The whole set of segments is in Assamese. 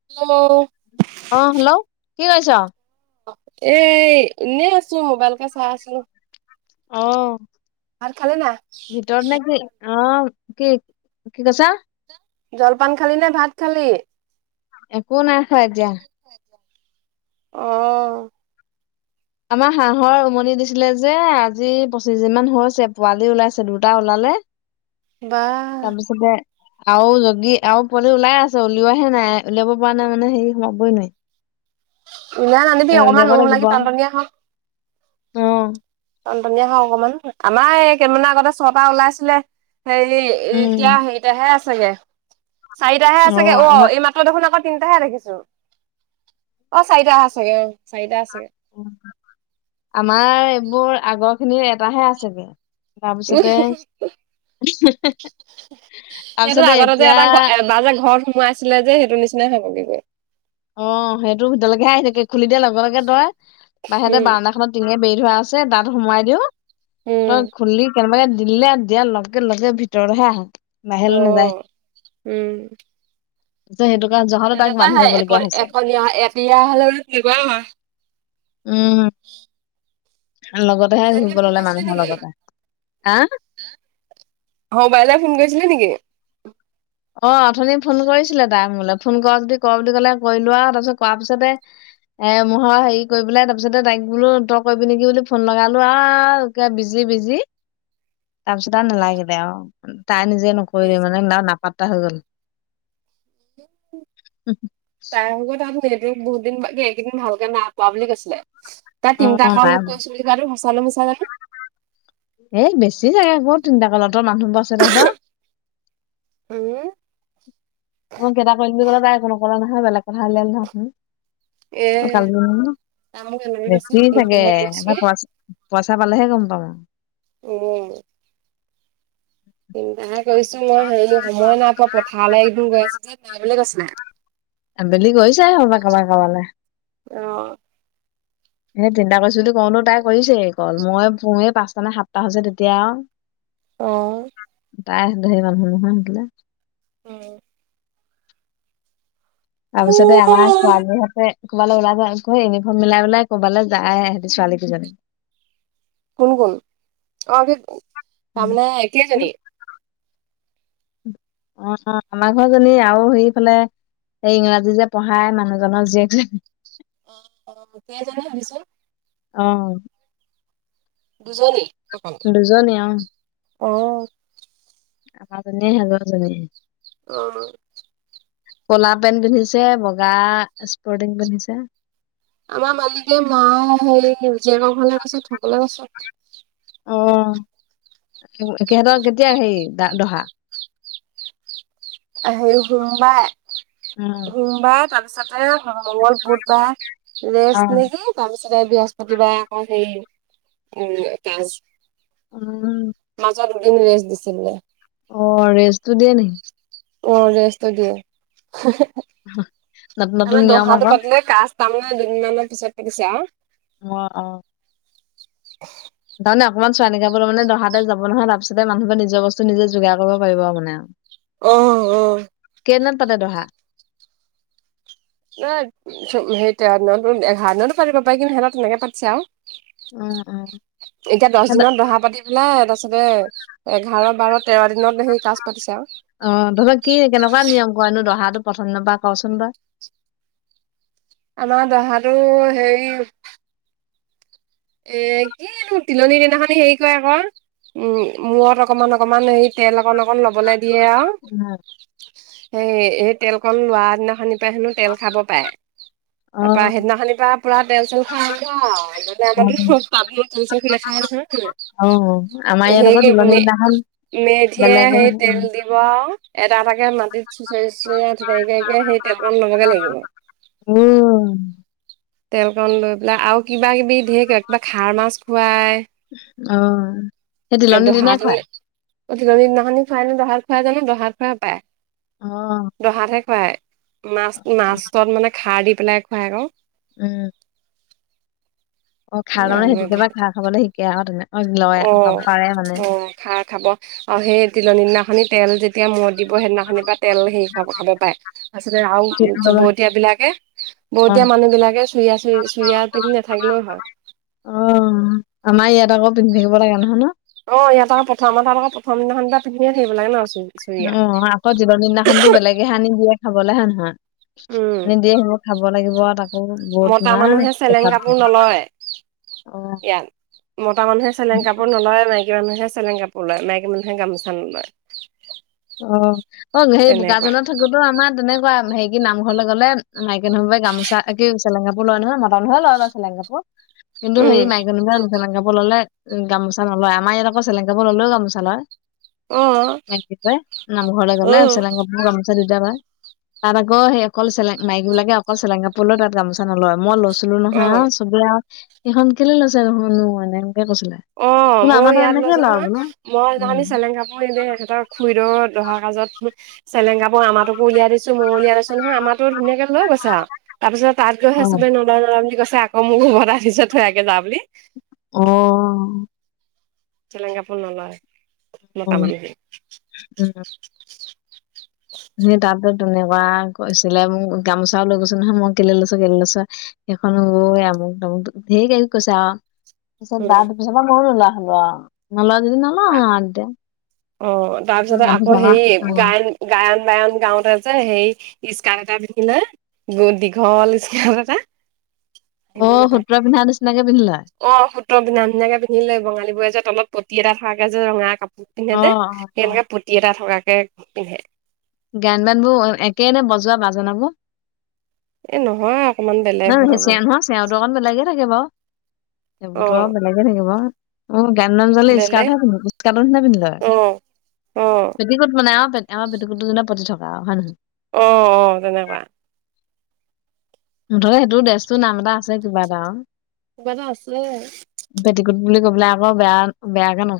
[unintelligible] অ' হেল্ল', কি কৰিছ? এ, এনেই আছোঁ, মোবাইলকে চাই আছিলোঁ। অ', খালি নাই ভিতৰত নে কি? অ', কি, কি কৈছ? জলপান খালি নে ভাত খালি? একো নাই খা এতিয়া। অ'। আমাৰ হাঁহৰ উমনি দিছিলে যে আজি পঁচিছ দিনমানান হৈছে, পোৱালি ওলাইছে, দুটা ওলালে। [inaudible] তাৰপিছতে আৰু যগি আৰু পোৱালি ওলাই আছে, উলওৱাহে নাই, উলিয়াব পৰা নাই মানে হেৰি সোমাবই নোৱাৰি। উলিয়াই নানিবি, এ অকনমান উলিয়াব ওম লাগিব লাগি টানটনীয়া হওক। অ'। টনটনীয়া হওক অকমান। আমাৰ এই কেইদিনমান আগতে ছটা ওলাইছিলে হেৰি এতিয়া উম হেইটাহে আছোগে, চাৰিটাহে আছেগে, অ' এই মাত ত' দেখোন আকৌ তিনটাহে দেখিছোঁ, অ' চাৰিটা চাগে অ' চাৰিটা আছে। আমাৰ এইবোৰ আগৰখিনিৰ এটাহে আছেগে। উহ তাৰপিছতে সেইটো তাৰপিছতে আগতেতে এতিয়া এটা এবাৰ যে ঘৰত সোমোৱাইছিলে যে সেইটো নিচিনাই ভাবগিগৈ। অ', সেইটো ভিতৰলৈকেহে আহি থাকে খুলি দিয়ে লগে লগে তই বাহিতে উম বাৰনাখনত টিঙে বেৰি ধৰা আছে তাত সোমোৱাই দিওঁ উম তই খুলি কেনেবাকে দিলে আৰু দিয়া লগে লগে ভিতৰহে আহে। বাহিৰলৈ নাযায় অ', উম। না সেইটো কাৰণ জাত তাত মানুহ যাব লাগ এখনীয়া এতিয়া হ'লেও [unintelligible] উম। লগতেহে ইজনীয়ে ঘূৰিব ফোন ল'লে কৰিছিলে মানুহৰ নেকি লগতে হা। হ বাইলাই ফোন গৈছিলে নেকি? অ', অথনি ফোন কৰিছিলে তাই মোলে ফোন কৰা যদি কৰ বুলি ক'লে কৰিলোৱা আৰু তাৰপিছত কৰ পিছতে এ মোহৰ হেৰি কৰিব পেলাই তাৰপিছতে তাইক বোলো তই কৰিবি নেকি বুলি ফোন লগালো আৰু কে বিজি বিজি। তাৰপিছত আৰু অ নালাগে দে আৰু তাই নিজে নকৰিলে প্লিজ। মানে নাপাত তাহল তাইৰ লগগত ভট বহুত দিন এইকেইদিন ভালকে নাপোৱা বুলি কৈছিলে। তাৰ অ তিনিটা কল নাই কৈছো বুলি কোৱা তটো সঁচালো মিছা জানো। এ বেছি জাগে আকৌ তিনটা কলতৰ মানুহবোৰ আছে তহাঁতৰ। উম। মই গেটা কৰি বুলি ক'লে তাই একোনো ক নহয় বেলেগ কথা হ'ল এ নকয়াল তাই মোক এনেকে কৈছে বেছি চাগে তিনটাহে কৰিছো আৰ পইচা পইচা পালেহে গম পাম। উম। চিন্তাহে কৰিছো মই হেৰি সময় নাই পোৱা পথাৰলৈ একদূৰ গৈ আছোঁ যে ভাগিবলৈ কৈছিলে। আবেলি গৈছে ক'ব কাৰবাক কাৰবালৈ। অ'। এ চিন্তা কৰিছো বুলি কওঁনো তাই কৰিছে কল মই পেই পাঁচটা নে সাতটা হৈছে তেতিয়া আৰু। অ'। তাই ধেৰ মানুহ নহয় সিলে। উম। তাৰপিছতে আমাৰ ছোৱালীহঁতে ক'ৰবাল ওলাই যায় ইউনিফৰ্ম মিলা মিলাই ক'বালু যায় সিহঁতি ছোৱালীকেইজনী। কোন কোন অ', কি উম তাৰমানে কেইজনী? অ', আমাৰ ঘৰজনী আৰু সেইফালে সেই ইংৰাজী যে পঢ়াই মানুহজনক যি অ', ক' জানে ভাবিচোন। অ'। দুজনী দুজনী অ অ'। [unintelligible] অ'। ক'লা পেণ্ট পিন্ধিছে বগা স্পৰ্টিং পিন্ধিছে। আমাৰ মালিকে মা সেই জীয়েকৰ ঘৰলে গৈছে থ'বলে পাছত অ', সিহঁতৰ কেতিয়া হেৰি দ দহা? [unintelligible] উম, সোমবাৰে তাৰ পিছতে মংগল বুধবাৰে অ ৰেষ্ট নেকি। তাৰপিছতে বৃহস্পতিবাৰে আকৌ হেৰি উম, কাজ। উম, মাজত দুদিন ৰেষ্ট দিছে বোলে। অ', ৰেষ্টটো দিয়ে নেকি? অ', ৰেষ্টটো দিয়ে, নতুন নতুন আমাৰ নিয়ম দহাটো আকৌ পাতিলে কাজ। তাৰমানে দুদিনমানৰ পিছত পাতিছে আউ। অ', অ [inaudible] তাৰমানে অকণমান চোৱ নিকাবোৰ মানে দহাতে যাব নহয় তাৰপিছতে মানুহবোৰ নিজৰ বস্তু নিজে যোগাৰ কৰিব পাৰিব আও মানে অ', অ কেইদিনত পাতে দহা? সেই হেৰি তেৰ দিনটো এঘাৰ দিনটো পাতিব পাৰিব পাই কিন্তু সেহত তেনেকে পাতিছে আও। অ অ এতিয়া দহ দিনত দহা পাতি পেলাই তাৰ পিছতে এঘাৰ বাৰ তেৰ দিনত সেই কাজ পাতিছে আও। অ', তহঁতৰ কি কেনেকুৱা নিয়ম কৰেনো দহাটো প্ৰথম দিন পা কচোন তই। আমাৰ দহাটো হেৰি এ, কি নো তিলনীৰ দিনাখনি হেৰি কৰে আক। উম, মূৰত অকমান অকমান হেৰি তেল অকন অকণ লবলে দিয়ে আও উম, সেই এই তেল কন লোৱাৰ দিনা সনি পাই হেনো তেল খাব পাৰে তাৰ পৰা অ', সিদিনাখনিৰ পৰা পুৰা তেল-চেল খোৱা আৰম্ভ আৰু ইমা অ', [unintelligible] অ', আমাৰ ইয়াত আকৌ তুলনি দিনাখন মেধে বেলেগ আহ হেই হয়। তেল উম। দি [unintelligible] এটা এটাকে মাটিত চুচৰি চুঁচৰি আৰু আঁঠু কাঢ়ি কাঢ়ি সেই তেলকন ল'বগে লাগিব। উম, তেলকণ লৈ পেলাই আৰু কিবা কিবি ঢেৰ কিবা কিবা খাৰ মাছ খুৱায় অ', সেই এ তিলনী দিনাই দহাতে নে খুৱাই অ', তিলনি দিনাখনি খোৱাই নে দহাত খোৱাই জানো দহাত খোৱাই হপায়। অ', দহাতহে খুৱায় মাছ অ', মাছত মানে খাৰ দি পেলাই খুৱায় আকৌ। উম, অ খাৰ তাৰমানে নানো সেইটো এইবোৰ কেতিয়াবা খাৰ খাবলে শিকে আও তেনে লয় অ পা পাৰে মানে অ', খাৰ খাব। অ সেই তিলনীৰ দিনাখনি তেল যেতিয়া মূৰত দিব সেইদিনাখনিৰ পৰা তেল হেৰি খাব খাব পাৰে। তাৰপিছতে আও ঠিক বাবা, চবতীয় বিলাকে বৰতীয়া অ'। মানুহ বিলাকে চুৰিয়া চুৰিয়া পিন্ধি নাথাকিলেও হয়। অ', আমাৰ ইয়াত আকৌ পিন্ধি থাকিব লাগে নহয় ন'। অ', ইয়াত আকৌ প্ৰথম আমাৰ তাত আকৌ প্ৰথম দিনাখন পিন্ধিয়ে থাকিব লাগে ন? চুৰিয়া অ আকৌ জীৱন দিনাখন টো বেলেগেহে আনি দিয়ে খাবলে হে হয় নহয় উম আনি দিয়ে সেই খাব লাগিব আও তাক মতা মানুহে চেলেং কাপোৰ নলয়। অ ইয়াত মতা মানুহে চেলেং কাপোৰ নলয় মাইক মাইকী মানুহে চেলেং কাপোৰ লয় মাইকী মানুহে গামোচা লয় অ', অ', সেই বোকাজানত থাক তো তো আমাৰ তেনেকুৱা হেৰি কি নামঘৰলে গ'লে মাইকি মানুহবোৰে গামোচা এ কি চেলেং কাপোৰ লয় নহয়, মতা মানুহেও লয় বাৰু চেলেং কাপোৰ। কিন্তু উম, সেই মাইকী মানুহে চেলেং কাপোৰ ল'লে গামোচা নলয়, আমাৰ ইয়াত আকৌ চেলেং কাপোৰ ল'লেও গামোচা লয়। অঁ! নমঘৰলে গ'লে চেলেং কাপোৰ গামোচা দুইটা লয়। তাত আকৌ সেই অকল চেলেং মাইকী বিলাকে অকল চেলেং কাপোৰ লয় তাত গামোচা নলয়, মই লৈছ লৈছিলো নহয়, অ', সবে আও সেইখন কেলে লৈছে দেখনো ম এ এনেকে কৈছিলে! অঁ বোলো মইও আমাৰ তাত ইয়াত এনেকে লৈছোঁ লয় নহয়, বোলো মই উম। সেইদিনাখনি চেলেং কাপোৰ এনে এখেতৰ খুুৰীদ'ৰ দহা কাজত চেলেং কাপোৰ আমাটোকো উলিয়াই দি ছো মইও উলিয়াই লৈছো নহয়, আমাৰটো ধুনীয়াকে লৈ গৈছে আও, তাৰপিছত তাত গৈহে অ', চবে ন নলয় নলয় বুলি কৈছে, আকৌ মোক উভতাই দিছে থৈ আহগে যা বুলি। অঁ! চেলেং কাপোৰ নলয় মতা উম, মানুহে। উম! সেই তাতে তেনেকুৱা কৈছিলে মোক গামোচাও লৈ গৈছোঁ নহয় মই কেলে লৈছা কেলে লৈছা সেইখন ঐ আমুক তামুক ঢেৰ কিবা কিবি কৈছে আও! তাৰপিছত [unintelligible] উম, পিছৰ পৰা ময়ো নোলোৱা হলোঁ আও, নোলোৱা যদি নলওঁ আও তেতিয়া। অ' তাৰপিছতে আকৌ গামোচাখন হেৰি গায়ন গায়ন বায়ন গাওঁতে যে সেই স্কাৰ্টএটা পিন্ধিলে গ দীঘল স্কাৰ্ট এটা। আহিবও অ' নাপায় সূত্ৰ পিন্ধা নিচিনাকে পিন্ধি লয়! অ সূত্ৰ পিন্ধা নিচিনাকে পিন্ধিলে বঙালিবোৰে যে তলত পতি এটা থকাকে যে ৰঙা কাপোৰ অ', পিন্ধে যে, অ', অ', সেনেকে পতি এটা থকাকে পিন্ধে। গায়েন বায়েন বোৰ একেই নে বজোৱা বাজনাবোৰ? এই নহয় আ নয় হে চেঙটো অকন বেলেগে থাকে বাও, সেইবোৰ অ টো আও বেলেগে থাকিব। অঁ গায়েণ বয়েন যোৱালে বেলেগ স্কাৰ্টহে পিন্ধে স্কাৰ্টৰ নিচিনা পিন্ধি লয়। অঁ। পেটিকোট বনাই আও, আমাৰ পেটিকোটটো যেনে পতি থকা আও। হয় নহয়? অঁ অঁ'তেনেকুৱা। মুঠতে সেইটো ডেছটোৰ নাম এটা আছে কিবা এটা আও! কিবা এটা আছে! পেটিকুট বুলি কবলে আকৌ বেয়া বেয়াকে ন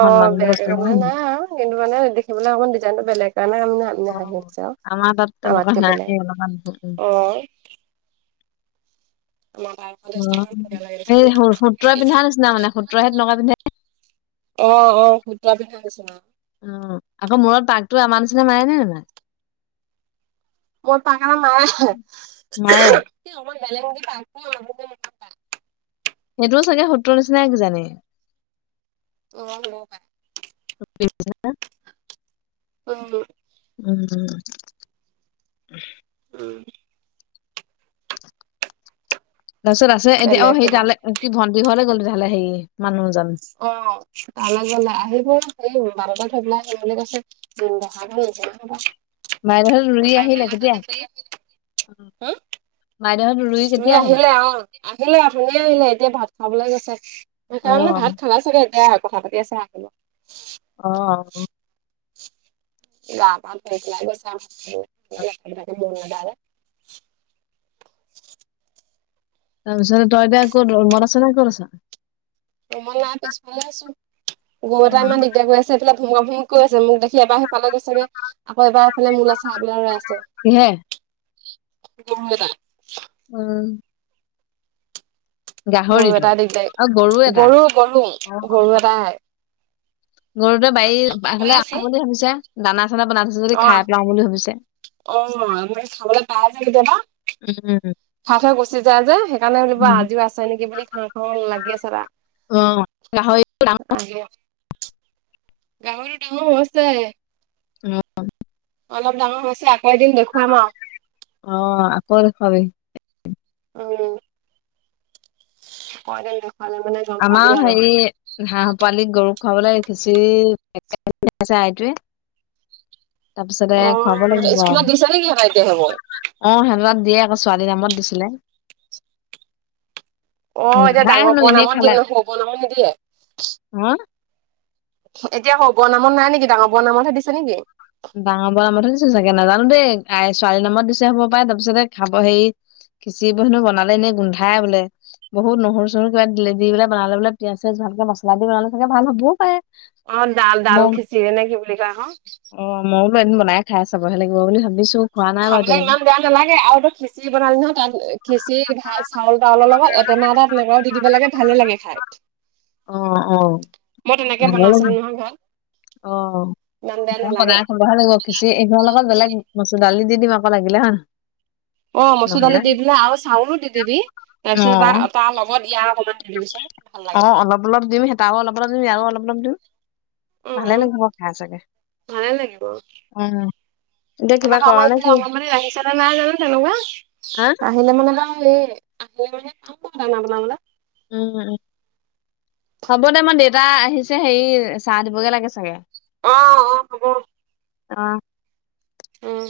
অঁ বেয়াকে কবলে নাই আও, কিন্তু মানে দেখিবলে অকমান ডিজাইনটো বেলেগ কাৰণে হাঁহি উঠছে আও! আমাৰ তাত তেনেকুৱা [inaudible] অ [unintelligible] অ' বৰ ধুনীয়া লাগে এই দেখিবলৈ। সুত্ৰই পিন্ধা নিচিনা মানে সুত্ৰই হে তেনেকুৱা পিন্ধে। অঁ অঁ সূত্ৰই পিন্ধা নিচিনা। উম, আকৌ মূৰত পাকতো আমাৰ নিচিনা মাৰে নে নেমাৰে? মোৰত পাক এটা মাৰে মাৰে [unintelligible] সেইটোও চাগে সূত্ৰৰ নিচিনাই কিজানি? অ সেনেকুৱা। [unintelligible] উম। উম উম উম! তাৰপিছত আছে এতিয়া বেলেগ অ কিবা। তালে কি ভন্তি ঘৰলে গ'ল তেতিয়া হ'লে সেই মানুহজন অ' তালৈ গলে আহিব সেই বাৰত থবেলাই আহ বুলি কৈছে! [unintelligible] বাইদেউ হত ৰুই নাপাই বুলি আহিলে কোৱা কেতিয়া তাতে সি বাইদেউ হত ৰুই আহিলে অ' আহিলে অথনি‌য়েই আহিলে এতিয়া ভাত খাবলৈ গৈছে! অ সেইকাৰণে ভাত খালা চাগে আৰু কথা পাতি আছে! আহ' অ গাম আৰু থকছ [unintelligible] তাৰ পিছত তই এতিয়া কত ৰুমত আছ নে ক'ত আছ? ৰুমত নাই পিছফালে আছো গৰু এটা ইমান দি গৈ আছে এফালে ভুমা ভুমি কৰি আছে মোক দেখিবাৰ সিফালে গৈছে আকৌ এবাৰ এইফালে মোলৈ চাই আছে। কিহে খাই পেলাই ৰয় আছোঁ। উম গৰু গাহৰিটো এটা আৰু দিগদাৰি এটা গৰু গৰু গৰু এটাই গৰুতে আহো আহো কৈ বাৰীলে আছে আহো বুলি ভাবিছে দানা চানা বনাই থৈছো যদি অ খাই পেলাও বুলি ভাবিছে। অ আমাৰ ইয়াত খাবলে পাই যে কেতিয়াবা। খাই থৈ গুচি যায় যে সেইকাৰণে কিবা উম আজিও আছে নেকি বুলি খাওঁ খাওঁ লাগি আছে তাৰ অ [unintelligible] গাহৰি ডাঙৰ হৈছে উম অলপ ডাঙৰ হৈছে আকৌ এদিন দেখুৱাম অ আকৌ দেখুৱাবি আৰু উম কই তে দেখালে মানে গম পাবি আমাৰ আৰু হেৰি হাঁহ পোৱালি গৰুক খুৱাবলৈ শিকিছি [unintelligible] অ লাগিব আৰু স্কুলত দিছে নেকি চৰকাৰে এতিয়া সেই বোৰ? অ সেনুৱাত দিয়ে আকৌ ছোৱালীৰ নামত দিছিলে অ এতিয়া গোন্ধাই ডাঙৰ হেনো বোৰৰ এনেই নামত দিয়ে মানে সৰু বৰ নামত নিদিয়ে হম এতিয়া সৰু বোৰ নামত নাই নেকি ডাঙৰ বোৰ নামতহে দিছে নেকি? ডাঙৰ বোৰৰ নামতহে দিছে চাগে নাজানো দেই আ ছোৱালীৰ নামত দিছে হ'ব পাই তাৰপিছতে খাব হেৰি খিচিৰি বোৰ বনালে এনেই গোন্ধাই বোলে বহুত নহৰু চহৰু কিবা কিবি দি পেলাই বনালে বলে পিয়াজ চিয়াজ ভালকে মচলা দি বনালে চাগে ভাল হ'বও পাৰে। অ ডাল ডাল মই খিচিৰি নেকি বুলি কয় আকৌ অ মইও বলো এদিন বনাই খাই চাবহে লাগিব বুলি ভাবিছো খোৱা নাই বাৰু খাবলৈ ইমান এতিয়ালৈকে বেয়া নালাগে আৰু তো খিচিৰি বনালে নহয় তাত খিচিৰি ভাত চাউল তাউলৰ লগত এটেমাহ এটা তেনেকাও দি দিব লাগে ভালে লাগে খাই অ অ মই তেনেকে ভালে লাগে বনাইছিলো নহয় ঘৰত অ ইমান বেয়া মইও নালাগে বনাই খাব ভাল লাগিব খিচিৰি এইহৰ লগত বেলেগ মাছুৰ দাল দি দিম আকৌ লাগিলে হে অঁ মচুৰ দালি দি পেলাই আৰু চাউলো দি দিবি তাৰপিছত তাৰ অ', তাৰ লগত ইয়াৰ অকণমান দি দিবিচোন ভাল লাগে অ খাই অলপ অলপ দিম হেতাও অলপ অলপ দিম ইয়াৰো অলপ অলপ দিম ভালে উম লাগিব খাই চাগে, ভালে লাগিব উম। এতিয়া কিবা কৰ নে কি? চে নে নাই জানো, তেনেকুৱা? আ আহিলে মানে তাৰ এই, [unintelligible] দানা বনাবলে। উম, উম। হ'ব দে, মই দেউতা আহিছে, হেৰি চাহ দিবগে লাগে চাগে। অ', অ', হব। অ'। উম।